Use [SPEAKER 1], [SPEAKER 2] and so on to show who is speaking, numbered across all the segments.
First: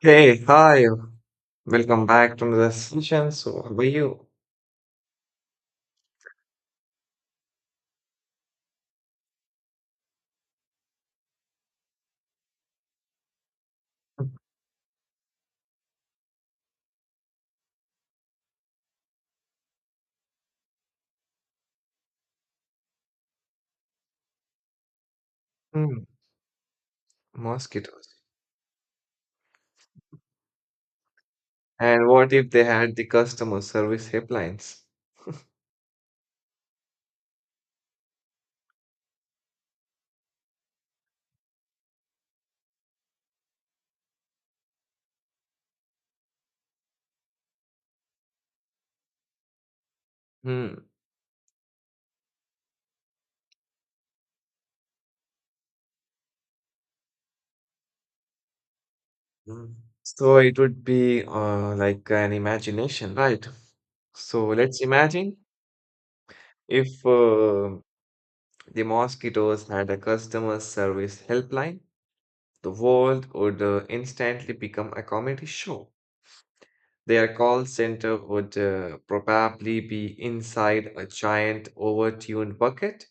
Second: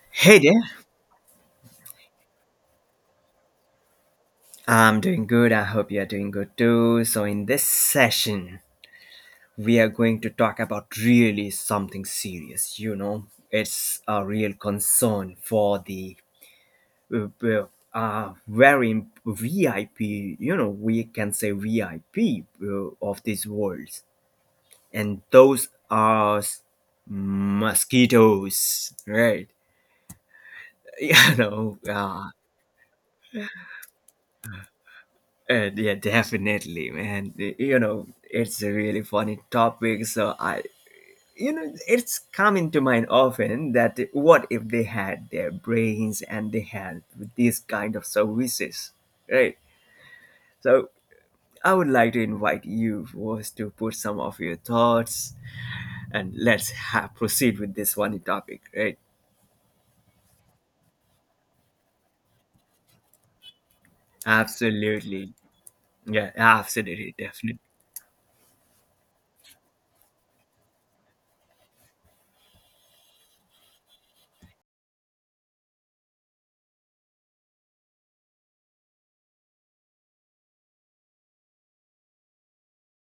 [SPEAKER 1] Hey,
[SPEAKER 2] Hey there,
[SPEAKER 1] hi, welcome back to another session. So, how are you?
[SPEAKER 2] I'm doing good. I hope you're doing good too. So, in this session, we are going to talk about really something serious. You know, it's a real concern for the uh, uh, very VIP, you know, we can say VIP of these worlds. And those
[SPEAKER 1] Hmm,
[SPEAKER 2] are
[SPEAKER 1] mosquitoes.
[SPEAKER 2] mosquitoes, right? You know,
[SPEAKER 1] And
[SPEAKER 2] uh,
[SPEAKER 1] what if they had the customer service helplines?
[SPEAKER 2] Yeah, definitely, man. It's a really funny topic. So it's coming to mind often that what if they had their brains and they had these kind of services, right?
[SPEAKER 1] Hmm.
[SPEAKER 2] So I would like to invite you first to put some of your thoughts and let's ha proceed with this funny topic, right?
[SPEAKER 1] Hmm. So, it would be like an imagination, right? So, let's
[SPEAKER 2] Absolutely.
[SPEAKER 1] imagine
[SPEAKER 2] Yeah,
[SPEAKER 1] if
[SPEAKER 2] absolutely, definitely.
[SPEAKER 1] the mosquitoes had a customer service helpline, the world would instantly become a comedy show. Their call center would probably be inside a giant overtuned bucket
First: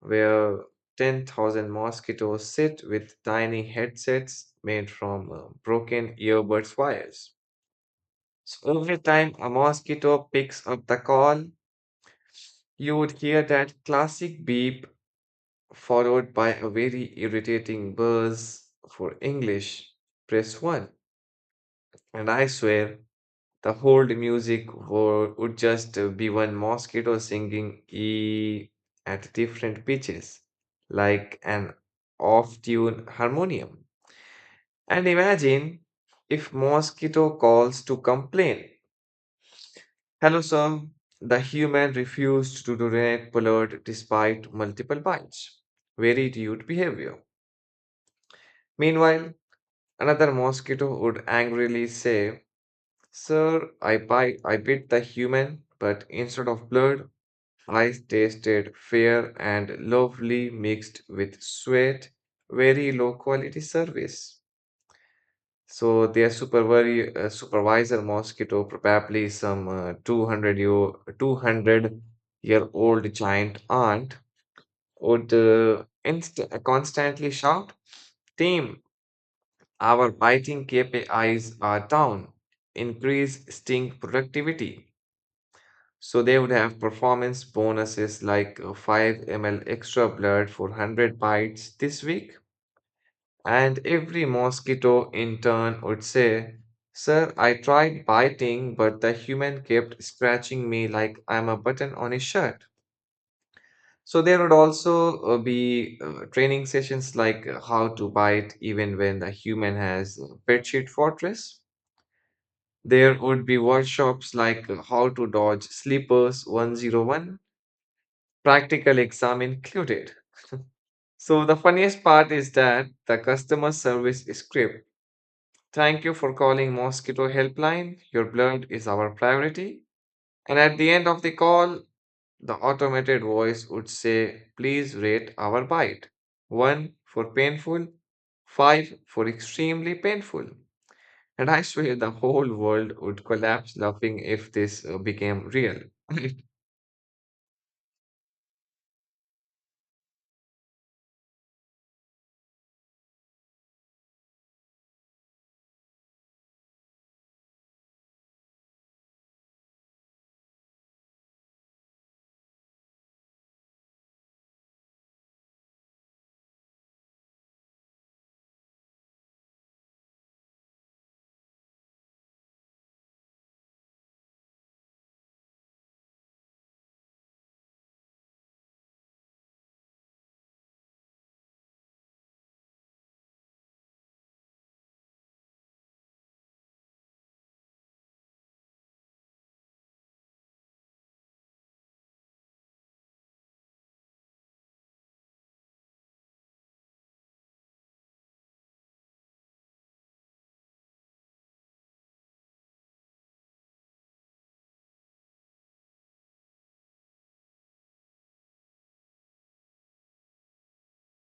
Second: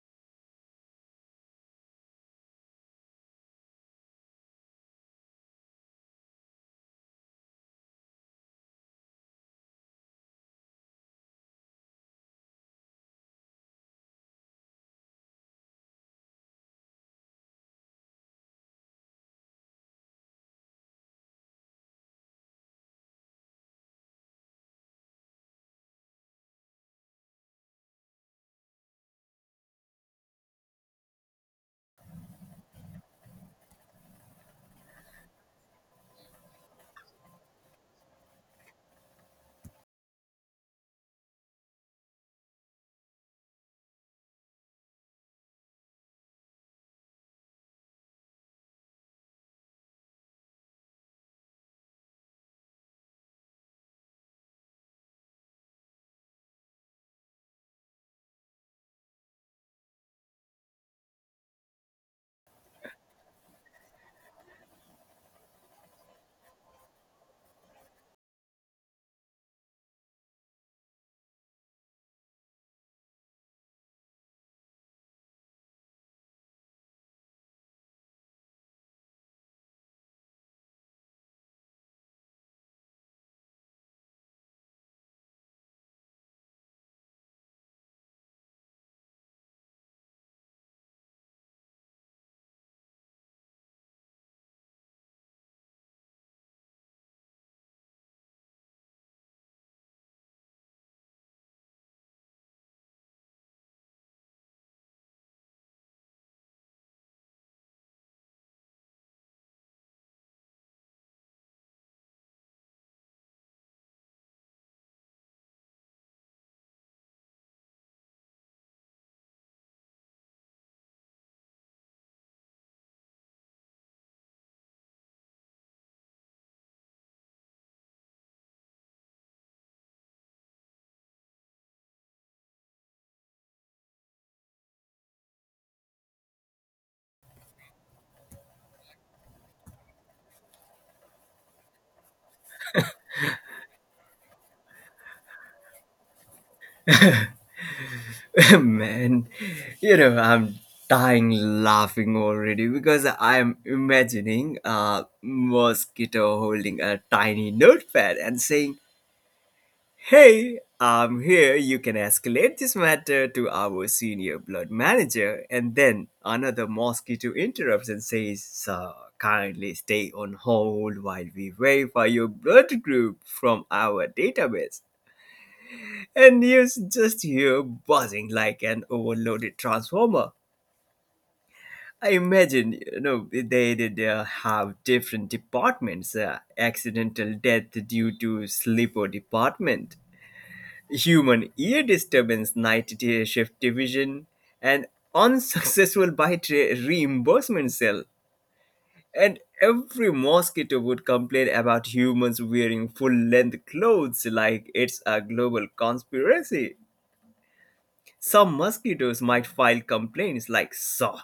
[SPEAKER 1] where 10,000 mosquitoes sit with tiny headsets made from broken earbuds wires. So every time a mosquito picks up the call, you would hear that classic beep followed by a very irritating buzz for English. Press 1. And I swear, the whole music would just be one mosquito singing E at different pitches, like an off tune harmonium. And imagine if mosquito calls to complain. Hello, sir. The human refused to donate Pollard despite multiple bites. Very rude behavior. Meanwhile, another mosquito would angrily say, Sir, I bit the human, but instead of blood, I tasted fair and lovely mixed with sweat, very low quality service. So their supervisor mosquito probably some 200-year-old giant aunt would constantly shout, "Team, our biting KPIs are down. Increase sting productivity." So they would have performance bonuses like 5 ml extra blood for 100 bites this week. And every mosquito in turn would say, Sir, I tried biting, but the human kept scratching me like I'm a button on a shirt. So there would also be training sessions like how to bite even when the human has pet sheet fortress. There would be workshops like how to dodge sleepers 101, practical exam included. So the funniest part is that the customer service script. Thank you for calling Mosquito Helpline. Your blood is our priority. And at the end of the call, the automated voice would say, Please rate our bite. One for painful, five for extremely painful. And I swear the whole world would collapse laughing if this became real.
[SPEAKER 2] Man, you know, I'm dying laughing already because I'm imagining a mosquito holding a tiny notepad and saying, "Hey, I'm here. You can escalate this matter to our senior blood manager." And then another mosquito interrupts and says, "Sir, kindly stay on hold while we verify your blood group from our database," and you just hear buzzing like an overloaded transformer. I imagine, you know, they did have different departments: accidental death due to sleeper department, human ear disturbance night day shift division, and unsuccessful bite reimbursement cell. And every mosquito would complain about humans wearing full-length clothes like it's a global conspiracy. Some mosquitoes might file complaints like saw.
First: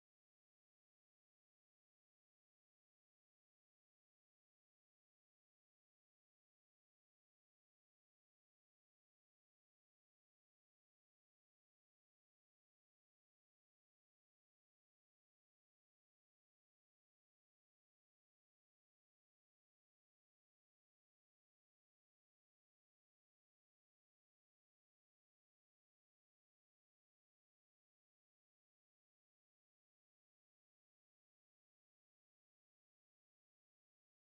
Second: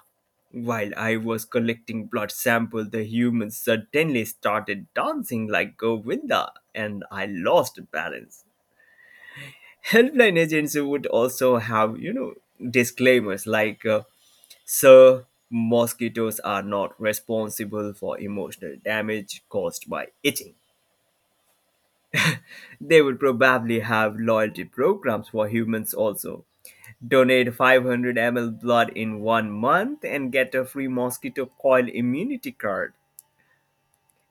[SPEAKER 2] While I was collecting blood sample, the humans suddenly started dancing like Govinda, and I lost balance. Helpline agents would also have, you know, disclaimers like, "Sir, mosquitoes are not responsible for emotional damage caused by itching." They would probably have loyalty programs for humans also. Donate 500 ml blood in one month and get a free mosquito coil immunity card.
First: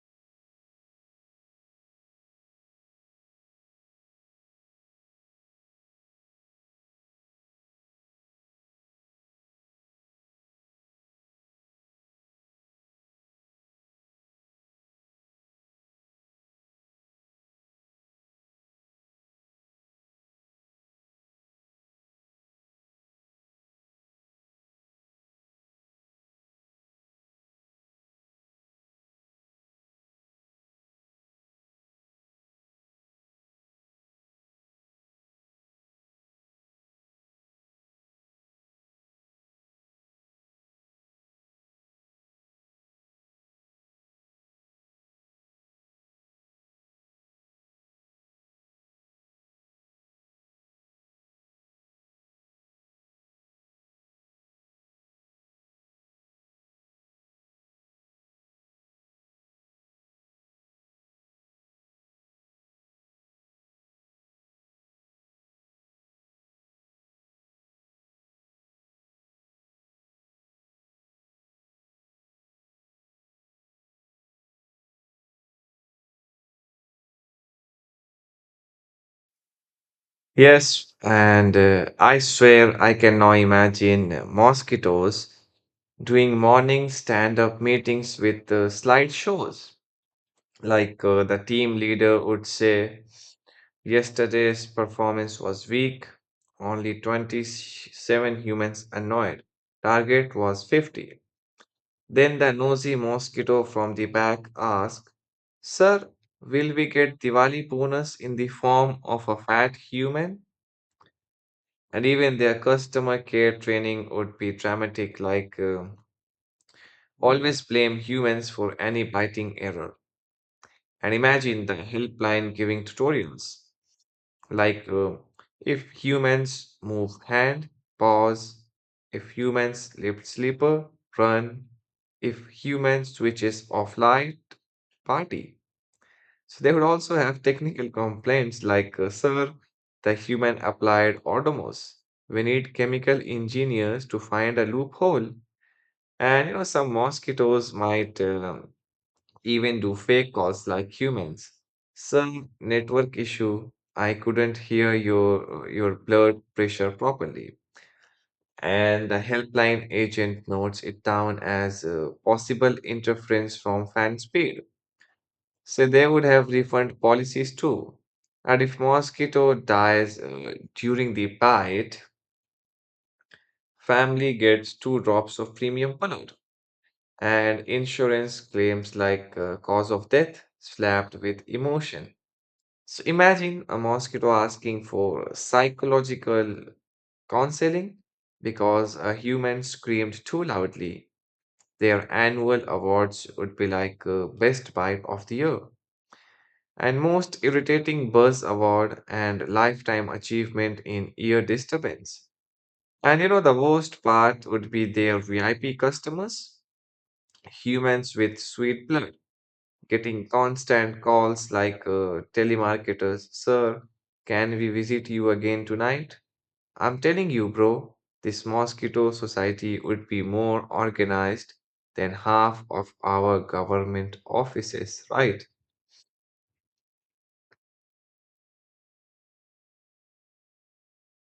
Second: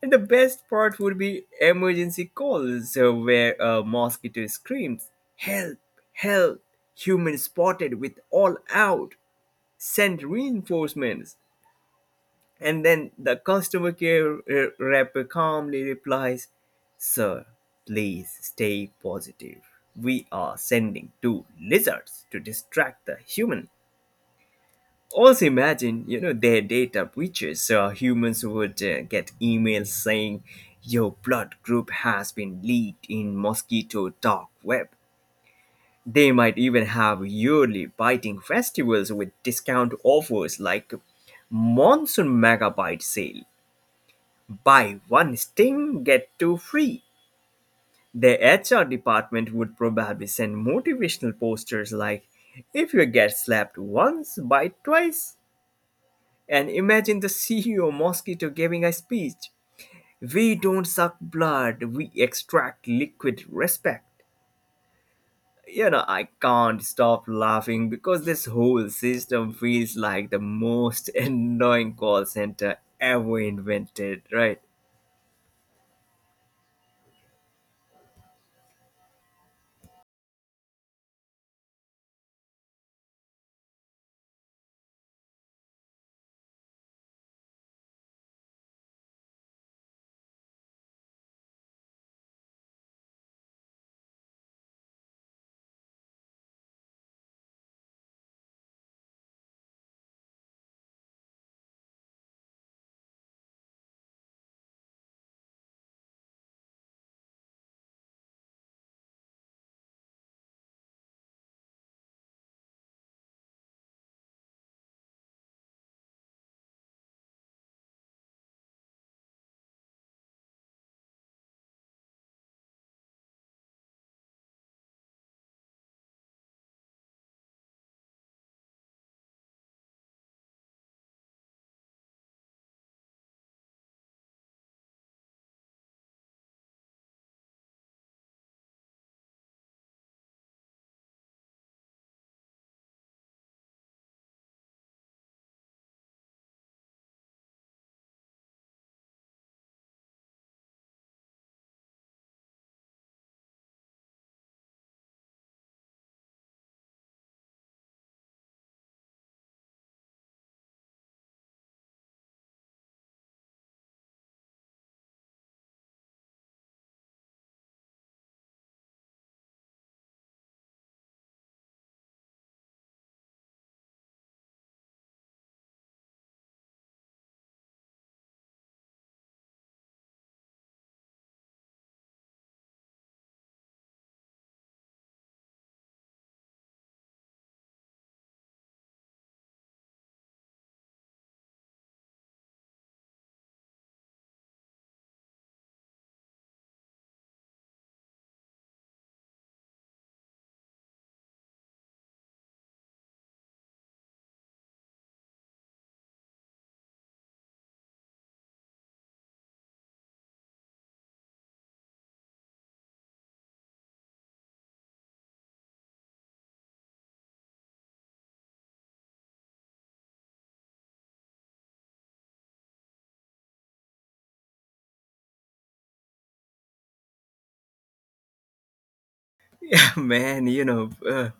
[SPEAKER 2] And the best part would be emergency calls where a mosquito screams, "Help! Help! Human spotted with all out! Send reinforcements!" And then the customer care rep calmly replies, "Sir, please stay positive. We are sending two lizards to distract the human." Also, imagine, their data breaches. So humans would get emails saying your blood group has been leaked in mosquito dark web. They might even have yearly biting festivals with discount offers like monsoon megabyte sale. Buy one sting, get two free. The HR department would probably send motivational posters like, "If you get slapped once, bite twice." And imagine the CEO mosquito giving a speech. "We don't suck blood, we extract liquid respect." You know, I can't stop laughing because this whole system feels like the most annoying call center ever invented, right?
[SPEAKER 1] Yes, and I swear I can now imagine mosquitoes doing morning stand up meetings with slideshows. Like the team leader would say, Yesterday's performance was weak, only 27 humans annoyed. Target was 50." Then the nosy mosquito from the back asked, Sir, will we get Diwali bonus in the form of a fat human? And even their customer care training would be dramatic, like always blame humans for any biting error. And imagine the helpline giving tutorials, like if humans move hand, pause. If humans lift sleeper, run. If humans switches off light, party. So they would also have technical complaints like, Sir, the human applied autonomous. We need chemical engineers to find a loophole. And you know, some mosquitoes might even do fake calls like humans. Some network issue. I couldn't hear your blood pressure properly. And the helpline agent notes it down as possible interference from fan speed. So they would have refund policies too. And if mosquito dies during the bite, family gets two drops of premium blood. And insurance claims like cause of death slapped with emotion. So imagine a mosquito asking for psychological counseling because a human screamed too loudly. Their annual awards would be like best bite of the year, and most irritating Buzz Award and Lifetime Achievement in Ear Disturbance. And you know, the worst part would be their VIP customers, humans with sweet blood, getting constant calls like telemarketers, Sir, can we visit you again tonight? I'm telling you, bro, this mosquito society would be more organized than half of our government offices, right?
[SPEAKER 2] Yeah, man, you know,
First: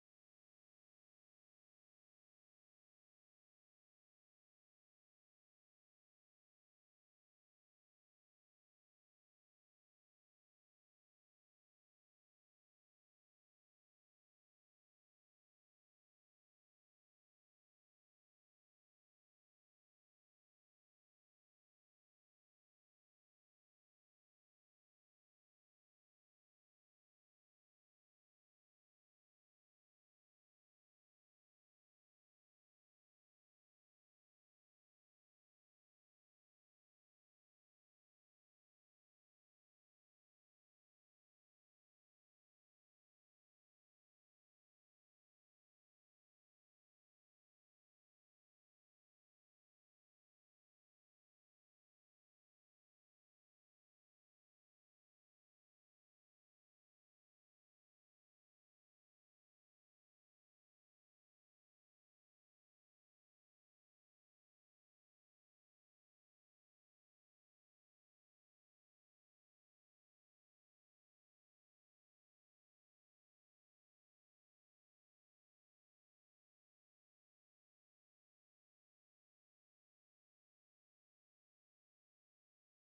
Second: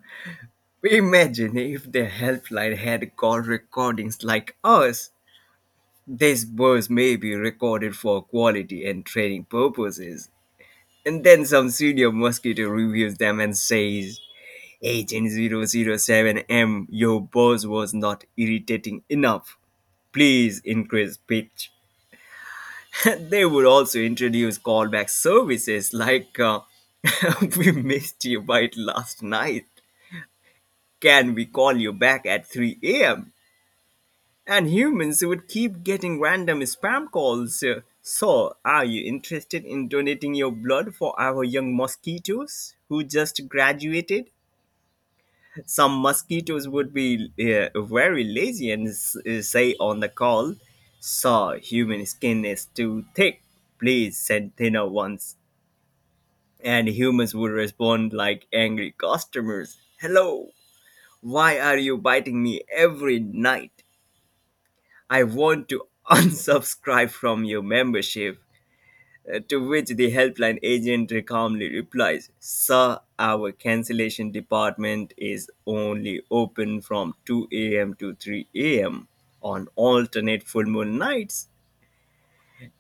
[SPEAKER 2] imagine if the helpline had call recordings like us. This was maybe recorded for quality and training purposes. And then some senior mosquito reviews them and says, "H N 007 m, your boss was not irritating enough. Please increase pitch." They would also introduce callback services like, "We missed you bite last night. Can we call you back at 3 a.m.?" And humans would keep getting random spam calls. "So, are you interested in donating your blood for our young mosquitoes who just graduated?" Some mosquitoes would be very lazy and say on the call, "Sir, human skin is too thick. Please send thinner ones." And humans would respond like angry customers, "Hello, why are you biting me every night? I want to unsubscribe from your membership." To which the helpline agent calmly replies, "Sir, our cancellation department is only open from 2 a.m. to 3 a.m. on alternate full moon nights."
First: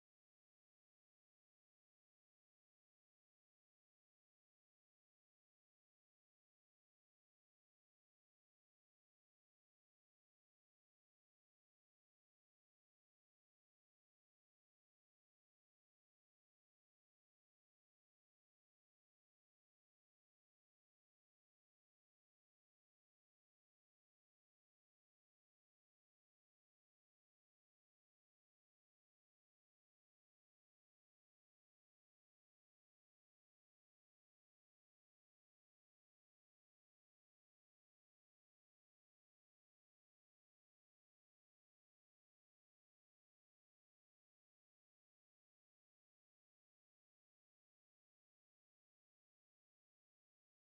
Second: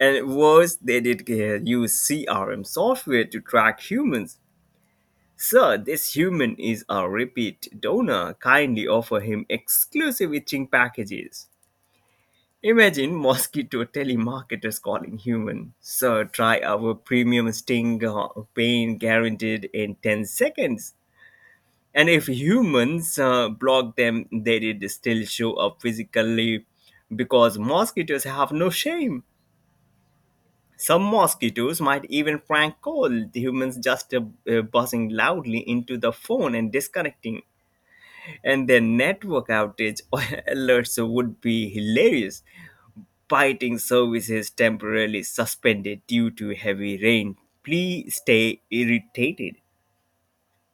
[SPEAKER 2] And worse, they did use CRM software to track humans. "Sir, this human is a repeat donor. Kindly offer him exclusive itching packages." Imagine mosquito telemarketers calling human. "Sir, try our premium sting, pain guaranteed in 10 seconds." And if humans block them, they did still show up physically because mosquitoes have no shame. Some mosquitoes might even prank call the humans just buzzing loudly into the phone and disconnecting. And their network outage alerts would be hilarious. Biting services temporarily suspended due to heavy rain. Please stay irritated.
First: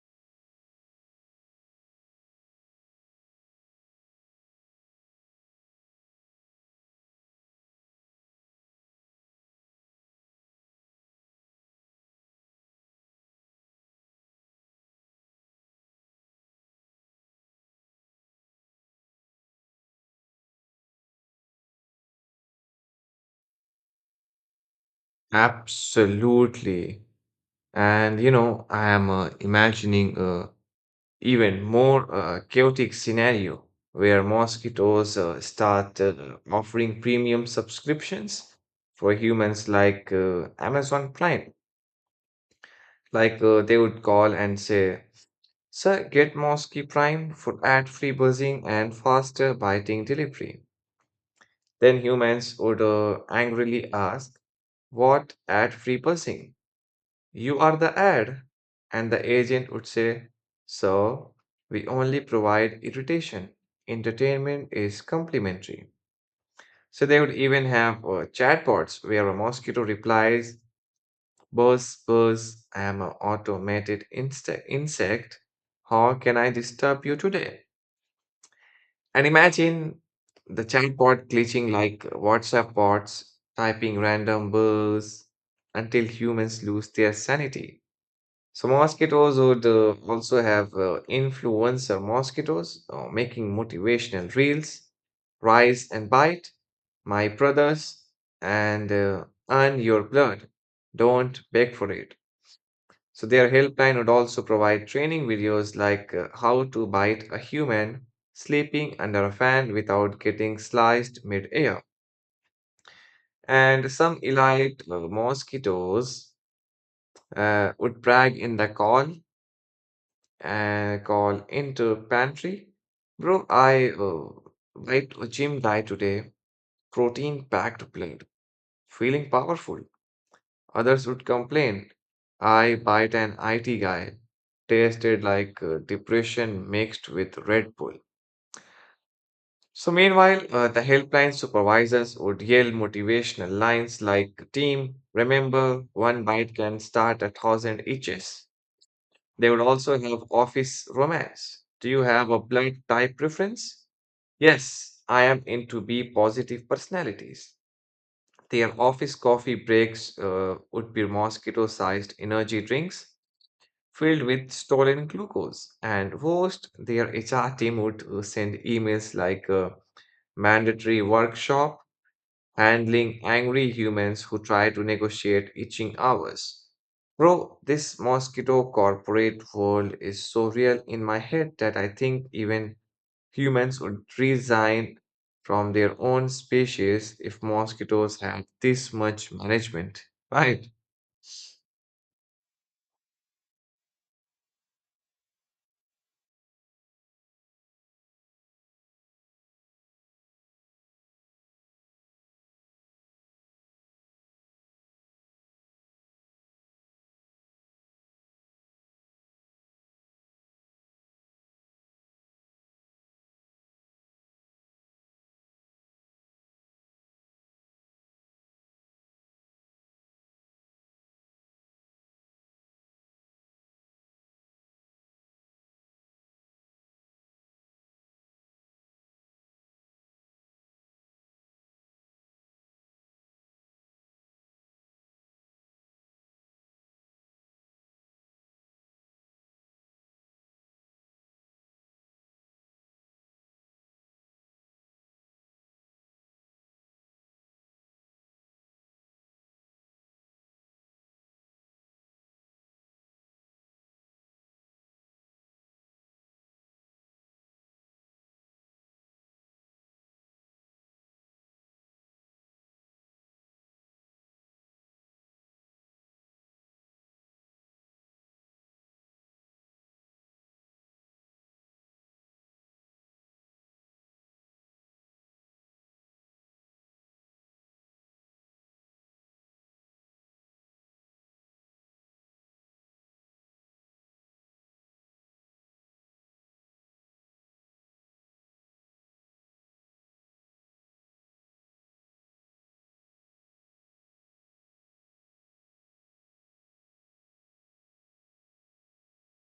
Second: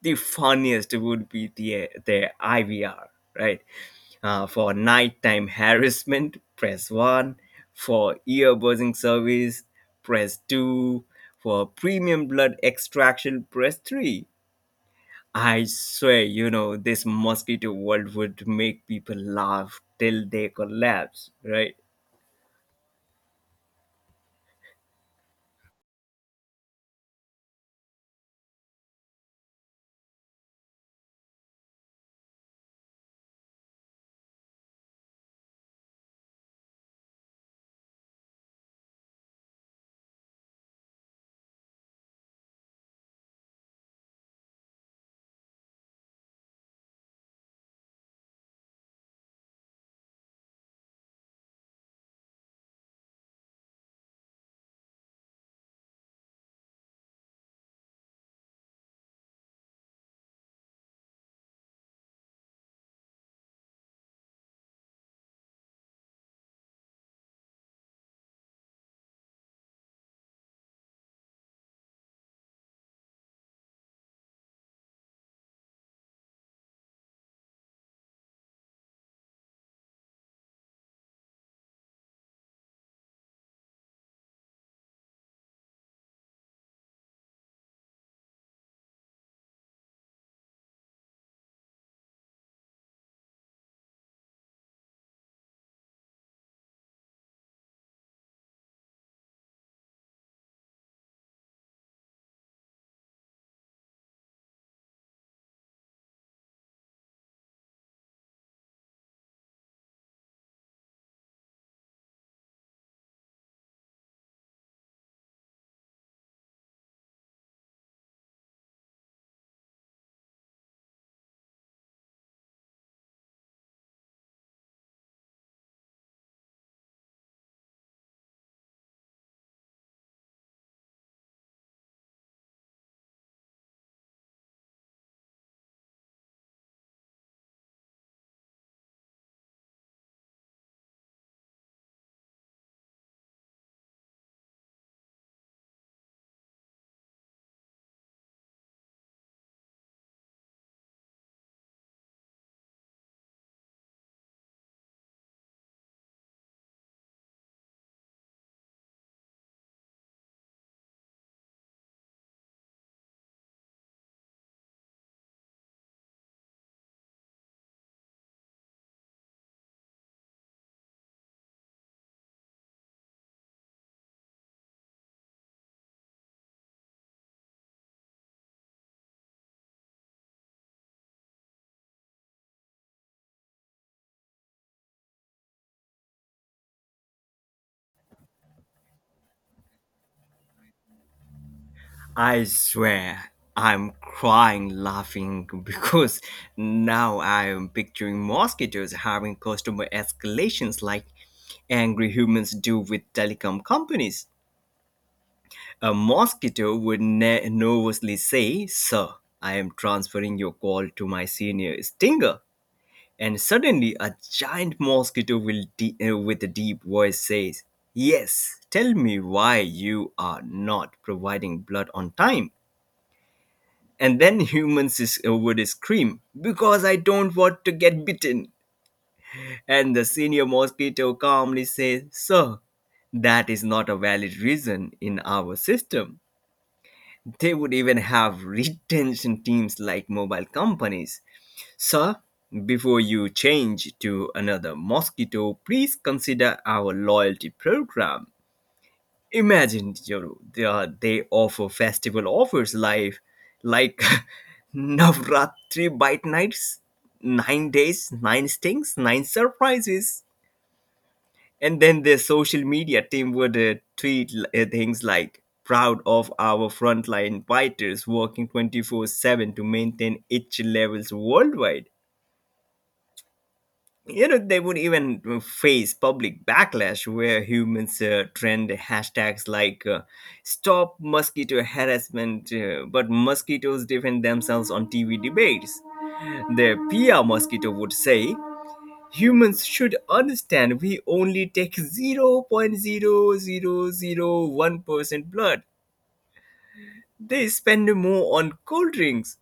[SPEAKER 2] The funniest would be the IVR, right? For nighttime harassment, press 1. For ear buzzing service, press 2. For premium blood extraction, press 3. I swear, you know, this mosquito world would make people laugh till they collapse, right?
[SPEAKER 1] Absolutely. And you know, I am imagining a even more chaotic scenario where mosquitoes start offering premium subscriptions for humans like Amazon Prime. Like they would call and say, "Sir, get Mosquito Prime for ad-free buzzing and faster biting delivery." Then humans would angrily ask, "What ad-free buzzing? You are the ad." And the agent would say, Sir, we only provide irritation. Entertainment is complimentary. So they would even have chatbots where a mosquito replies, Buzz, buzz, I am an automated insect. How can I disturb you today? And imagine the chatbot glitching like WhatsApp bots, typing random buzz until humans lose their sanity. So mosquitoes would also have influencer mosquitoes making motivational reels, rise and bite, my brothers, and earn your blood. Don't beg for it. So their helpline would also provide training videos like how to bite a human sleeping under a fan without getting sliced mid-air. And some elite mosquitoes would brag in the call into pantry. Bro, I went to gym diet today, protein packed plate, feeling powerful. Others would complain. I bite an IT guy, tasted like depression mixed with Red Bull. So meanwhile, the helpline supervisors would yell motivational lines like, "Team, remember, one bite can start a thousand itches." They would also have office romance. Do you have a blood type preference? Yes, I am into B positive personalities. Their office coffee breaks would be mosquito sized energy drinks filled with stolen glucose. And worst, their HR team would send emails like mandatory workshop handling angry humans who try to negotiate itching hours. Bro, this mosquito corporate world is so real in my head that I think even humans would resign from their own species if mosquitoes had this much management, right?
[SPEAKER 2] I swear I'm crying laughing because now I'm picturing mosquitoes having customer escalations like angry humans do with telecom companies. A mosquito would nervously say, "Sir, I am transferring your call to my senior stinger." And suddenly, a giant mosquito will with a deep voice says, "Yes, tell me why you are not providing blood on time." And then humans would scream because "I don't want to get bitten." And the senior mosquito calmly says, "Sir, that is not a valid reason in our system." They would even have retention teams like mobile companies. "Sir, before you change to another mosquito, please consider our loyalty program." Imagine, you know, they offer festival offers live, like Navratri bite nights, 9 days, nine stings, nine surprises. And then their social media team would tweet things like, "Proud of our frontline fighters working 24/7 to maintain itch levels worldwide." You know, they would even face public backlash where humans trend hashtags like "stop mosquito harassment," but mosquitoes defend themselves on TV debates. The PR mosquito would say, "Humans should understand we only take 0.0001% blood. They spend more on cold drinks."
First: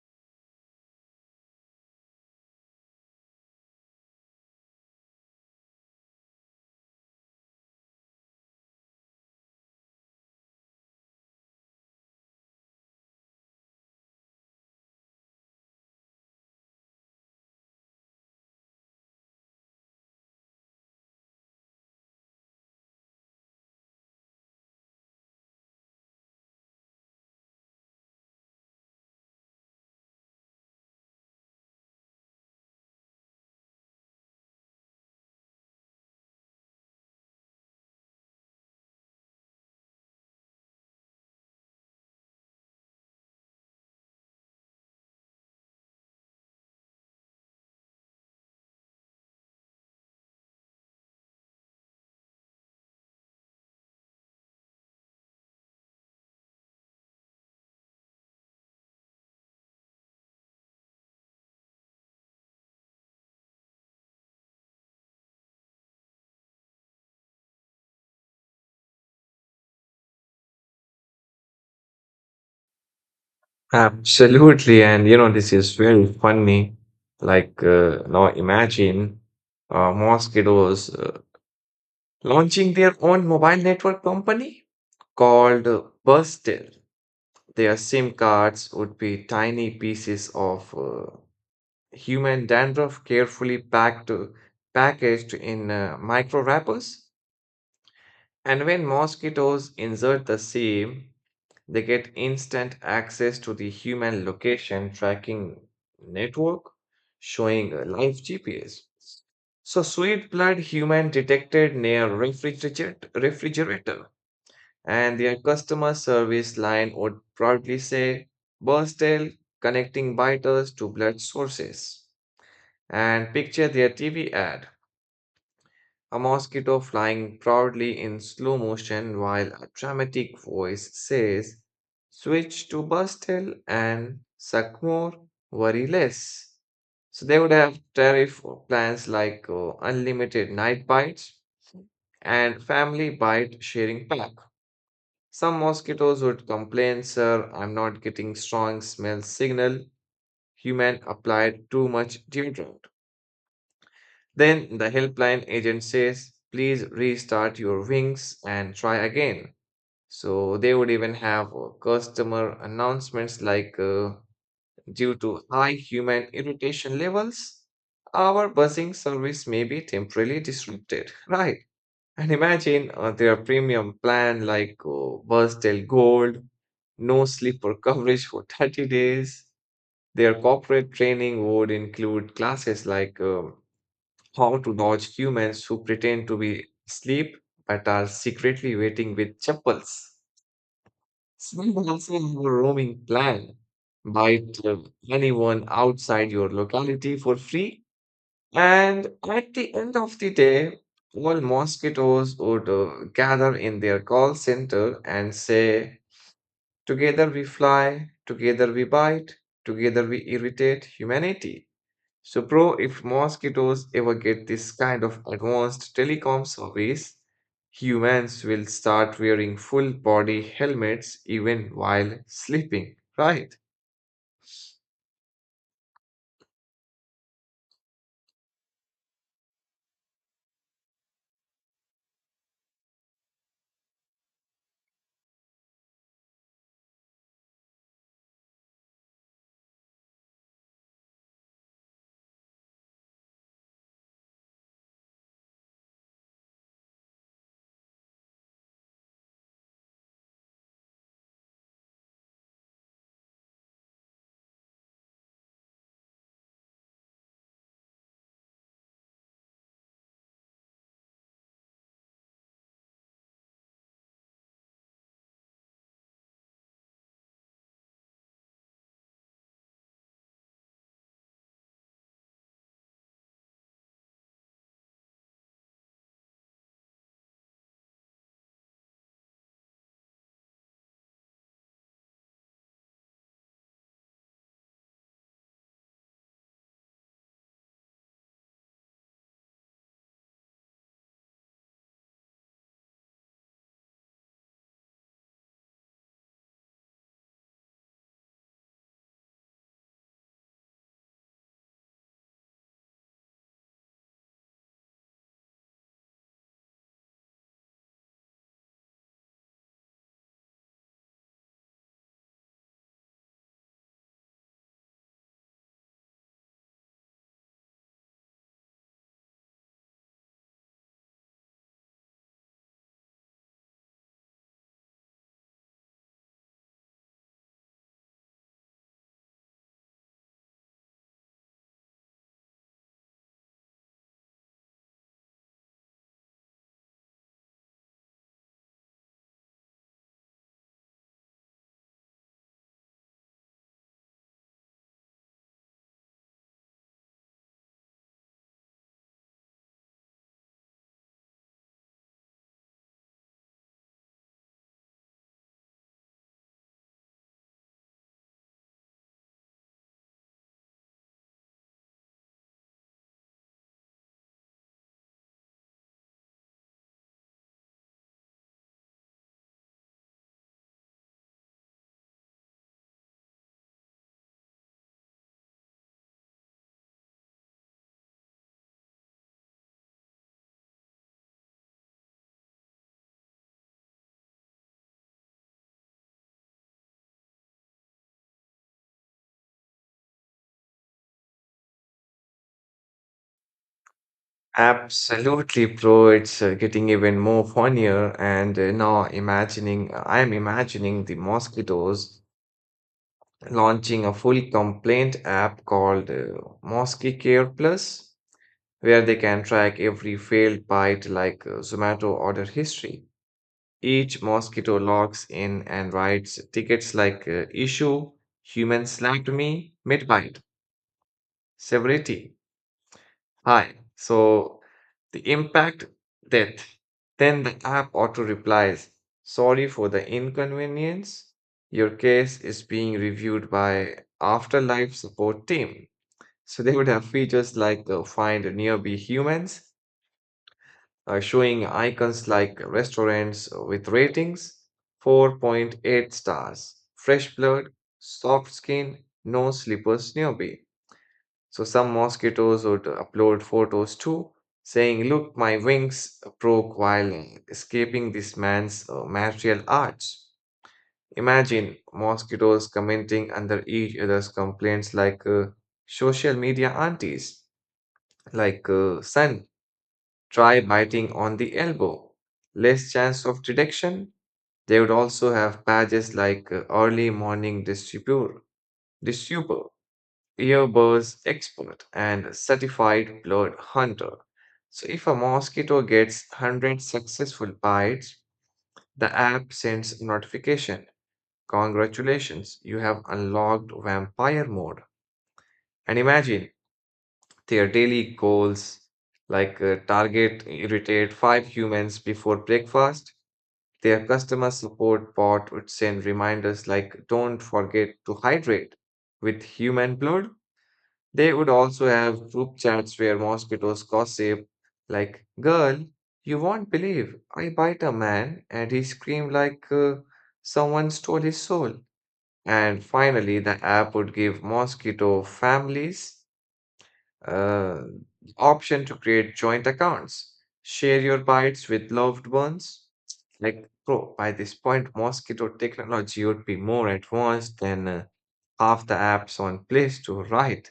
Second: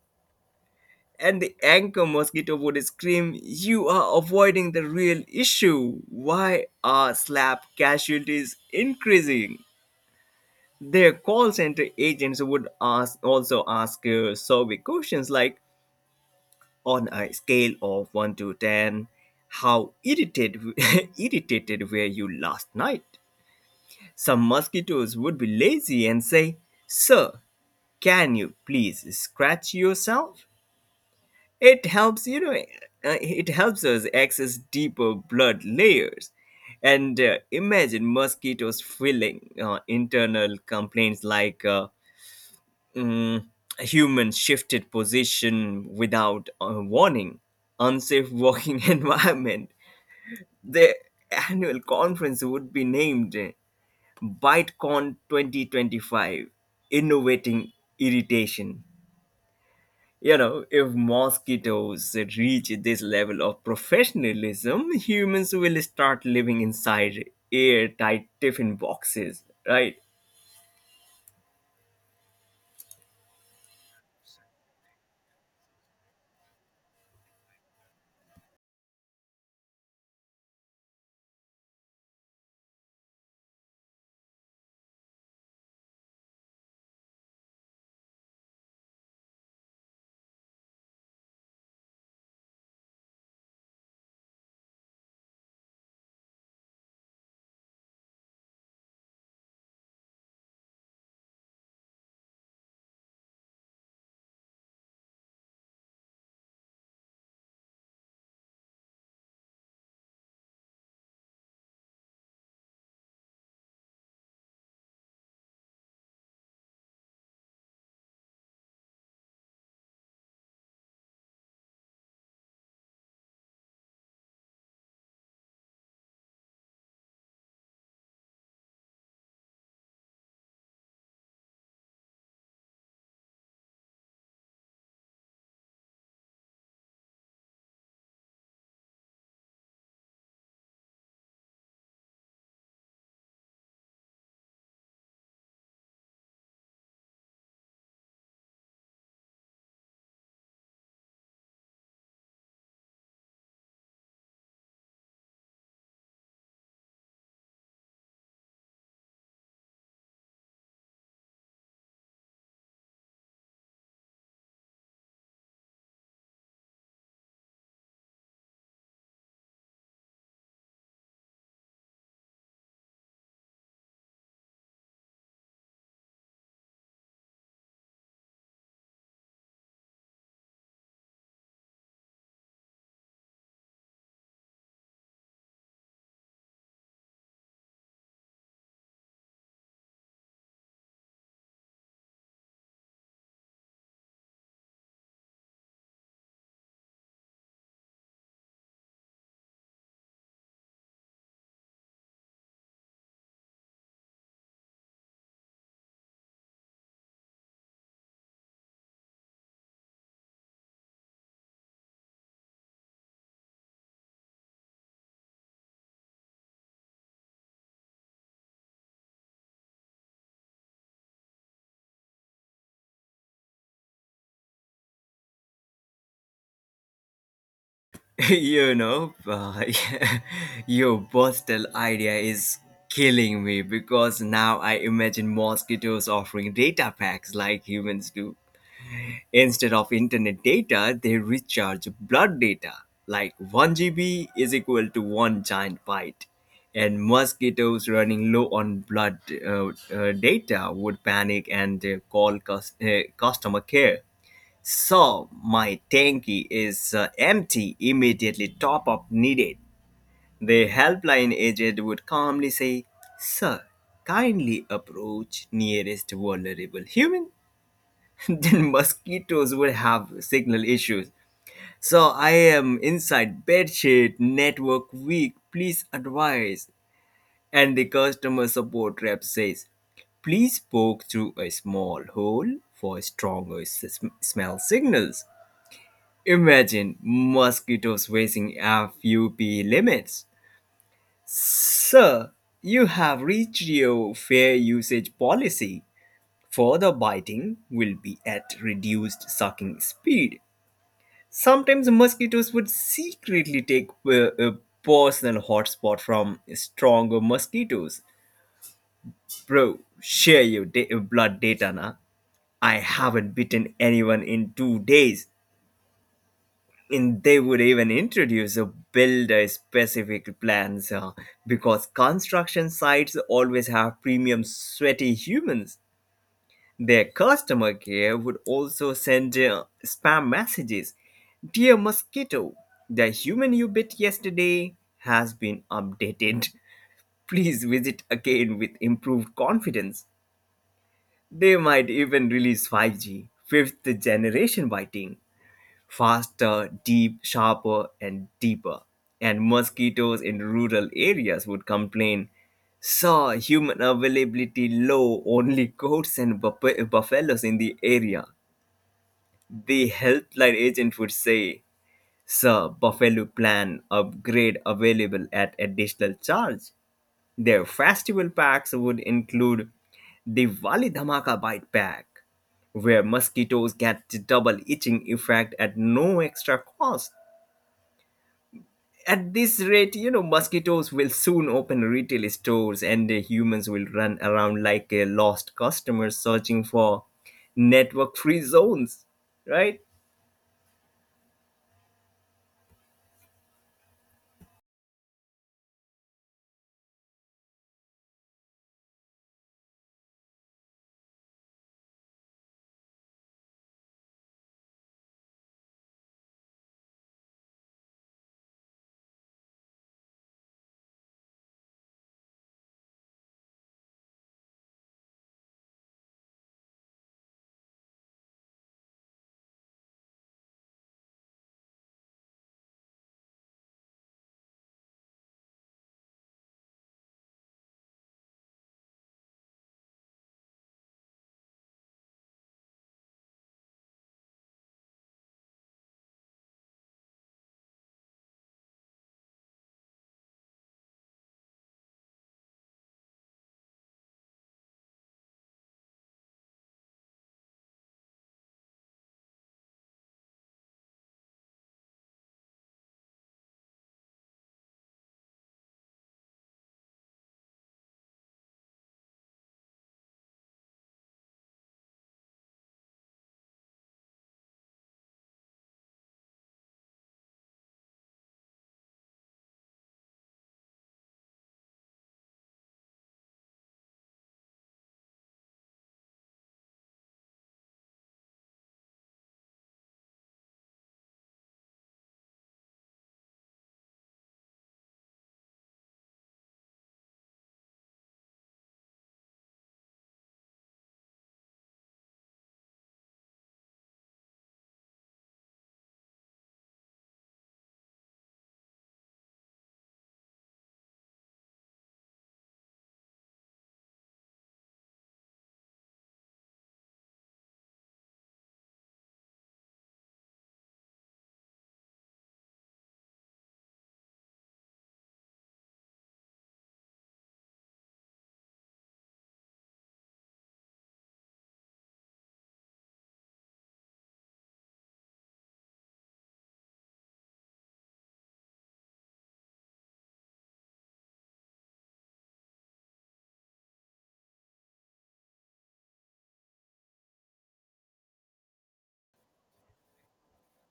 [SPEAKER 2] And the anchor mosquito would scream, "You are avoiding the real issue. Why are slap casualties increasing?" Their call center agents would ask, also ask, survey questions like, "On a scale of 1 to 10, how irritated, irritated were you last night?" Some mosquitoes would be lazy and say, "Sir, can you please scratch yourself? It helps, you know, it helps us access deeper blood layers." And imagine mosquitoes filling internal complaints like mm, "human shifted position without a warning, unsafe walking environment." The annual conference would be named ByteCon 2025, Innovating Irritation. You know, if mosquitoes reach this level of professionalism, humans will start living inside airtight tiffin boxes, right?
[SPEAKER 1] Absolutely, and you know, this is very funny. Like, now imagine mosquitoes launching their own mobile network company called Bustel. Their SIM cards would be tiny pieces of human dandruff carefully packaged in micro wrappers. And when mosquitoes insert the same, they get instant access to the human location tracking network showing a live GPS. So, sweet blood human detected near refrigerator, and their customer service line would proudly say Burstel connecting biters to blood sources. And picture their TV ad, a mosquito flying proudly in slow motion while a dramatic voice says, Switch to Burstel and suck more, worry less. So they would have tariff plans like unlimited night bites and family bite sharing pack. Some mosquitoes would complain, sir, I'm not getting strong smell signal. Human applied too much deodorant. Then the helpline agent says, please restart your wings and try again. So they would even have customer announcements like due to high human irritation levels, our buzzing service may be temporarily disrupted. Right. And imagine their premium plan like Buzztel Gold, no sleeper coverage for 30 days. Their corporate training would include classes like how to dodge humans who pretend to be asleep but are secretly waiting with chappals. Some also have a roaming plan. Bite anyone outside your locality for free. And at the end of the day, all mosquitoes would gather in their call center and say, Together we fly, together we bite, together we irritate humanity. So, bro, if mosquitoes ever get this kind of advanced telecom service, humans will start wearing full body helmets even while sleeping, right?
[SPEAKER 2] you know, uh, your Bostel idea is killing me because now I imagine mosquitoes offering data packs like humans do. Instead of internet data, they recharge blood data, like 1 GB is equal to one giant byte. And mosquitoes running low on blood data would panic and call customer care. "So, my tanky is empty, immediately top up needed." The helpline agent would calmly say, "Sir, kindly approach nearest vulnerable human." Then mosquitoes would have signal issues. "So I am inside bedsheet, network weak, please advise." And the customer support rep says, "Please poke through a small hole for stronger smell signals." Imagine mosquitoes facing FUP limits. "Sir, you have reached your fair usage policy. Further biting will be at reduced sucking speed." Sometimes mosquitoes would secretly take a personal hotspot from stronger mosquitoes. "Bro, share your blood data now. I haven't bitten anyone in 2 days." And they would even introduce a builder specific plans because construction sites always have premium sweaty humans. Their customer care would also send spam messages. "Dear mosquito, the human you bit yesterday has been updated. Please visit again with improved confidence." They might even release 5G, fifth generation biting, faster, deep, sharper, and deeper. And mosquitoes in rural areas would complain, "saw human availability low, only goats and buffaloes in the area." The helpline agent would say, "Sir, Buffalo plan upgrade available at additional charge." Their festival packs would include Diwali Dhamaka Bite Pack, where mosquitoes get the double itching effect at no extra cost. At this rate, you know, mosquitoes will soon open retail stores and the humans will run around like a lost customers searching for network free zones, right?
[SPEAKER 1] Absolutely, bro. It's getting even more funnier, and now imagining I'm imagining the mosquitoes launching a full complaint app called Mosquito Care Plus, where they can track every failed bite like Zomato order history. Each mosquito logs in and writes tickets like issue, human slapped me, mid bite, severity, high. So the impact, death. Then the app auto replies, sorry for the inconvenience. Your case is being reviewed by afterlife support team. So they would have features like find nearby humans showing icons like restaurants with ratings 4.8 stars, fresh blood, soft skin, no slippers nearby. So some mosquitoes would upload photos too, saying, Look, my wings broke while escaping this man's martial arts. Imagine mosquitoes commenting under each other's complaints like social media aunties, like son. Try biting on the elbow. Less chance of detection. They would also have badges like early morning distributor, earbuds expert, and certified blood hunter. So if a mosquito gets 100 successful bites, the app sends notification. Congratulations, you have unlocked vampire mode. And imagine their daily goals like target irritate five humans before breakfast. Their customer support bot would send reminders like, don't forget to hydrate. With human blood, they would also have group chats where mosquitoes gossip, like, girl, you won't believe I bite a man and he screamed like someone stole his soul. And finally, the app would give mosquito families uh, option to create joint accounts, share your bites with loved ones. Like, bro, by this point, mosquito technology would be more advanced than half the apps on Play Store, right?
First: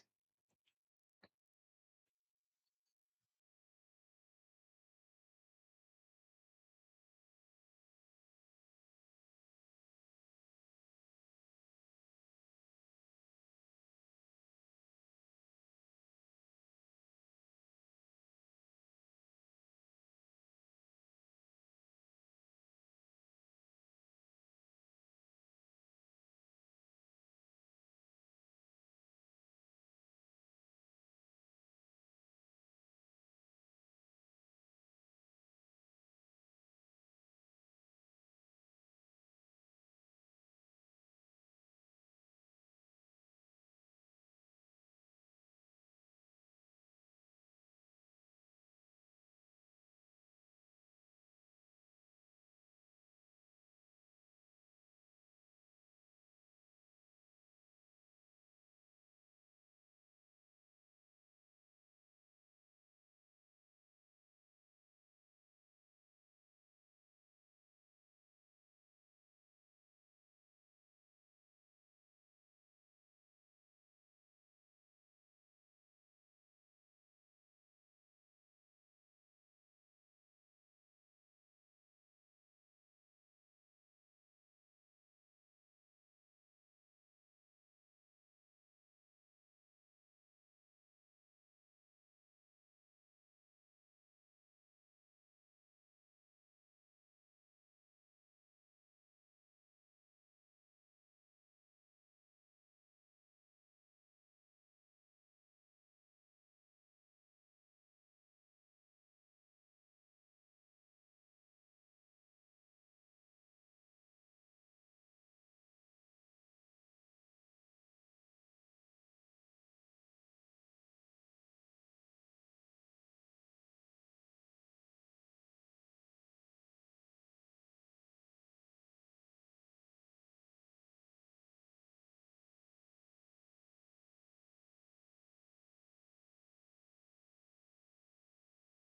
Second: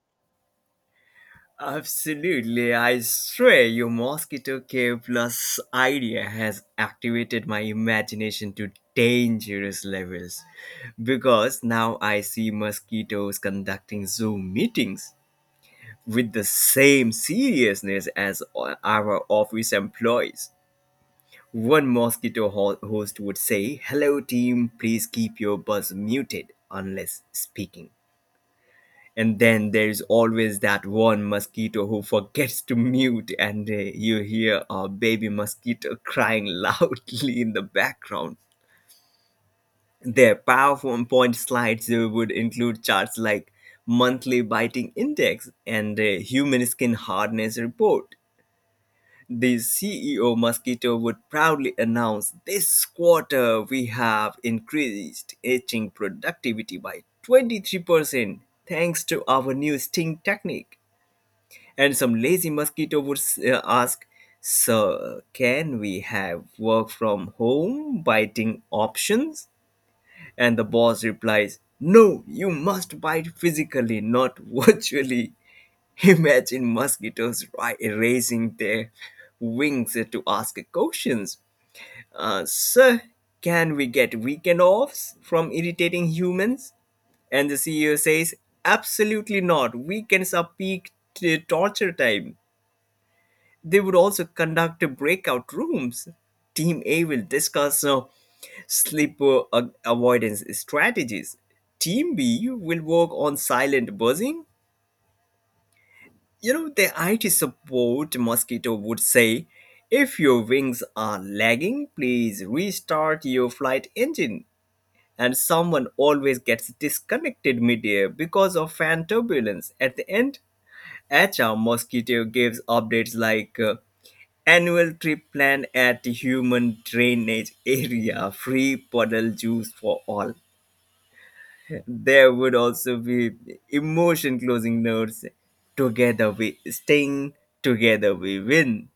[SPEAKER 2] Absolutely, I swear your mosquito K plus idea has activated my imagination to dangerous levels because now I see mosquitoes conducting Zoom meetings with the same seriousness as our office employees. One mosquito host would say, "Hello, team, please keep your buzz muted unless speaking." And then there's always that one mosquito who forgets to mute, and you hear a baby mosquito crying loudly in the background. Their PowerPoint slides would include charts like monthly biting index and a human skin hardness report. The CEO mosquito would proudly announce, "This quarter we have increased itching productivity by 23%, thanks to our new sting technique." And some lazy mosquito would ask, "So, can we have work from home biting options?" And the boss replies, "No, you must bite physically, not virtually." Imagine mosquitoes raising their wings to ask questions. "Sir, can we get weekend offs from irritating humans?" And the CEO says, "Absolutely not. Weekends are peak torture time." They would also conduct breakout rooms. "Team A will discuss sleeper avoidance strategies. Team B will work on silent buzzing." You know, the IT support mosquito would say, "If your wings are lagging, please restart your flight engine." And someone always gets disconnected midair because of fan turbulence. At the end, HR Mosquito gives updates like, "Annual trip planned at human drainage area, free puddle juice for all." There would also be emotion closing notes. "Together we sting, together we win."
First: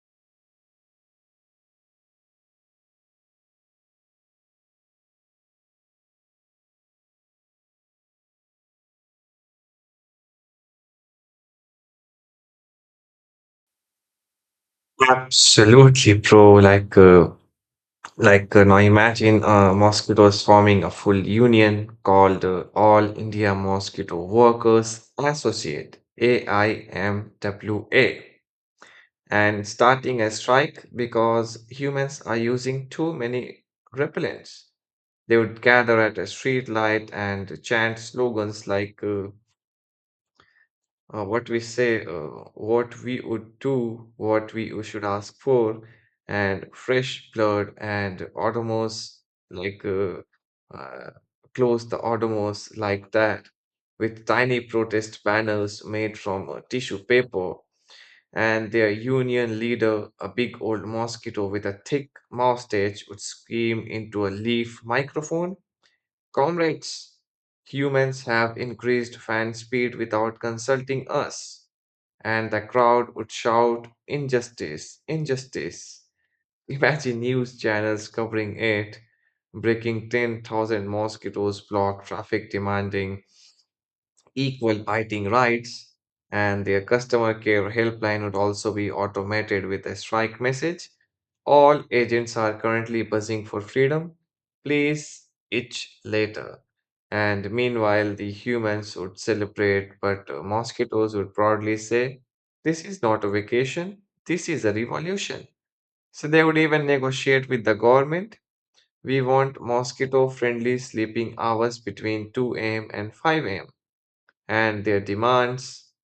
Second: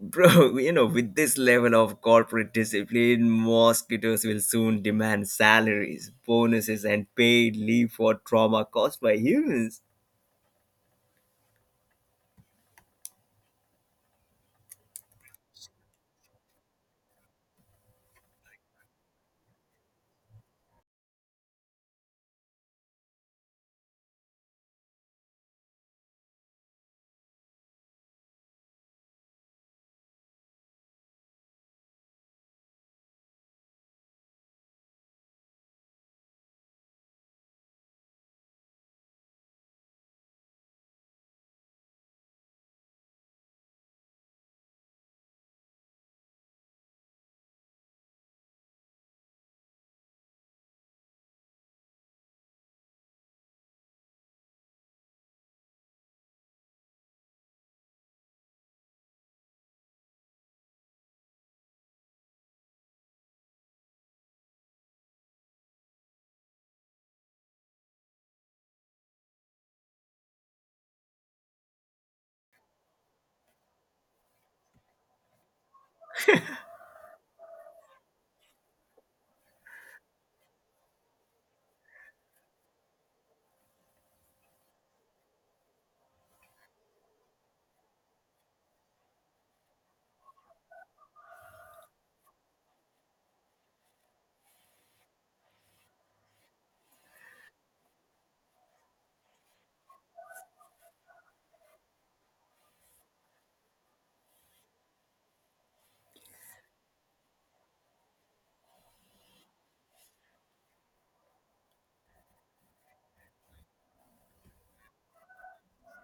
[SPEAKER 2] Bro, you know, with this level of corporate discipline, mosquitoes will soon demand salaries, bonuses, and paid leave for trauma caused by humans.
[SPEAKER 1] Absolutely, bro. Like, now imagine mosquitoes forming a full union called All India Mosquito Workers Associate (AIMWA), and starting a strike because humans are using too many repellents. They would gather at a street light and chant slogans like, what we say, what we would do, what we should ask for, and fresh blood and Autonomous, like, uh, close the Autonomous like that, with tiny protest banners made from tissue paper, and their union leader, a big old mosquito with a thick mustache, would scream into a leaf microphone, Comrades, humans have increased fan speed without consulting us. And the crowd would shout, Injustice, injustice. Imagine news channels covering it, breaking 10,000 mosquitoes block traffic demanding equal fighting rights, and their customer care helpline would also be automated with a strike message. All agents are currently buzzing for freedom. Please itch later. And meanwhile, the humans would celebrate, but mosquitoes would proudly say, This is not a vacation, this is a revolution. So they would even negotiate with the government. We want mosquito friendly sleeping hours between 2 a.m. and 5 a.m. And their demands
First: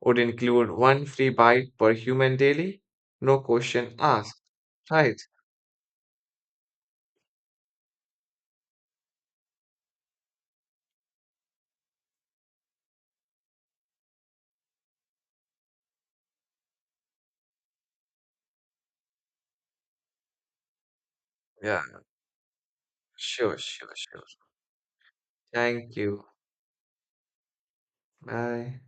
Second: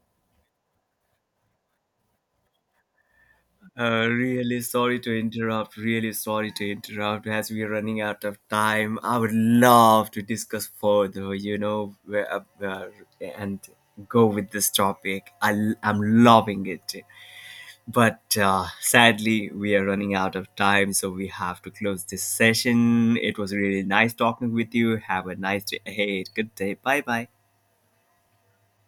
[SPEAKER 1] would include one free bite per human daily, no question asked,
[SPEAKER 2] Really sorry to
[SPEAKER 1] right?
[SPEAKER 2] interrupt. Really sorry to interrupt. As we are running out of time, I would love to discuss further, you know, where, and go with this topic. Am loving it. But sadly, we are running out of time, so we have to
[SPEAKER 1] Yeah,
[SPEAKER 2] close this session. It was
[SPEAKER 1] sure,
[SPEAKER 2] really
[SPEAKER 1] sure,
[SPEAKER 2] nice
[SPEAKER 1] sure.
[SPEAKER 2] talking with you. Have a nice day
[SPEAKER 1] Thank you.
[SPEAKER 2] ahead. Good day. Bye bye.
[SPEAKER 1] Bye.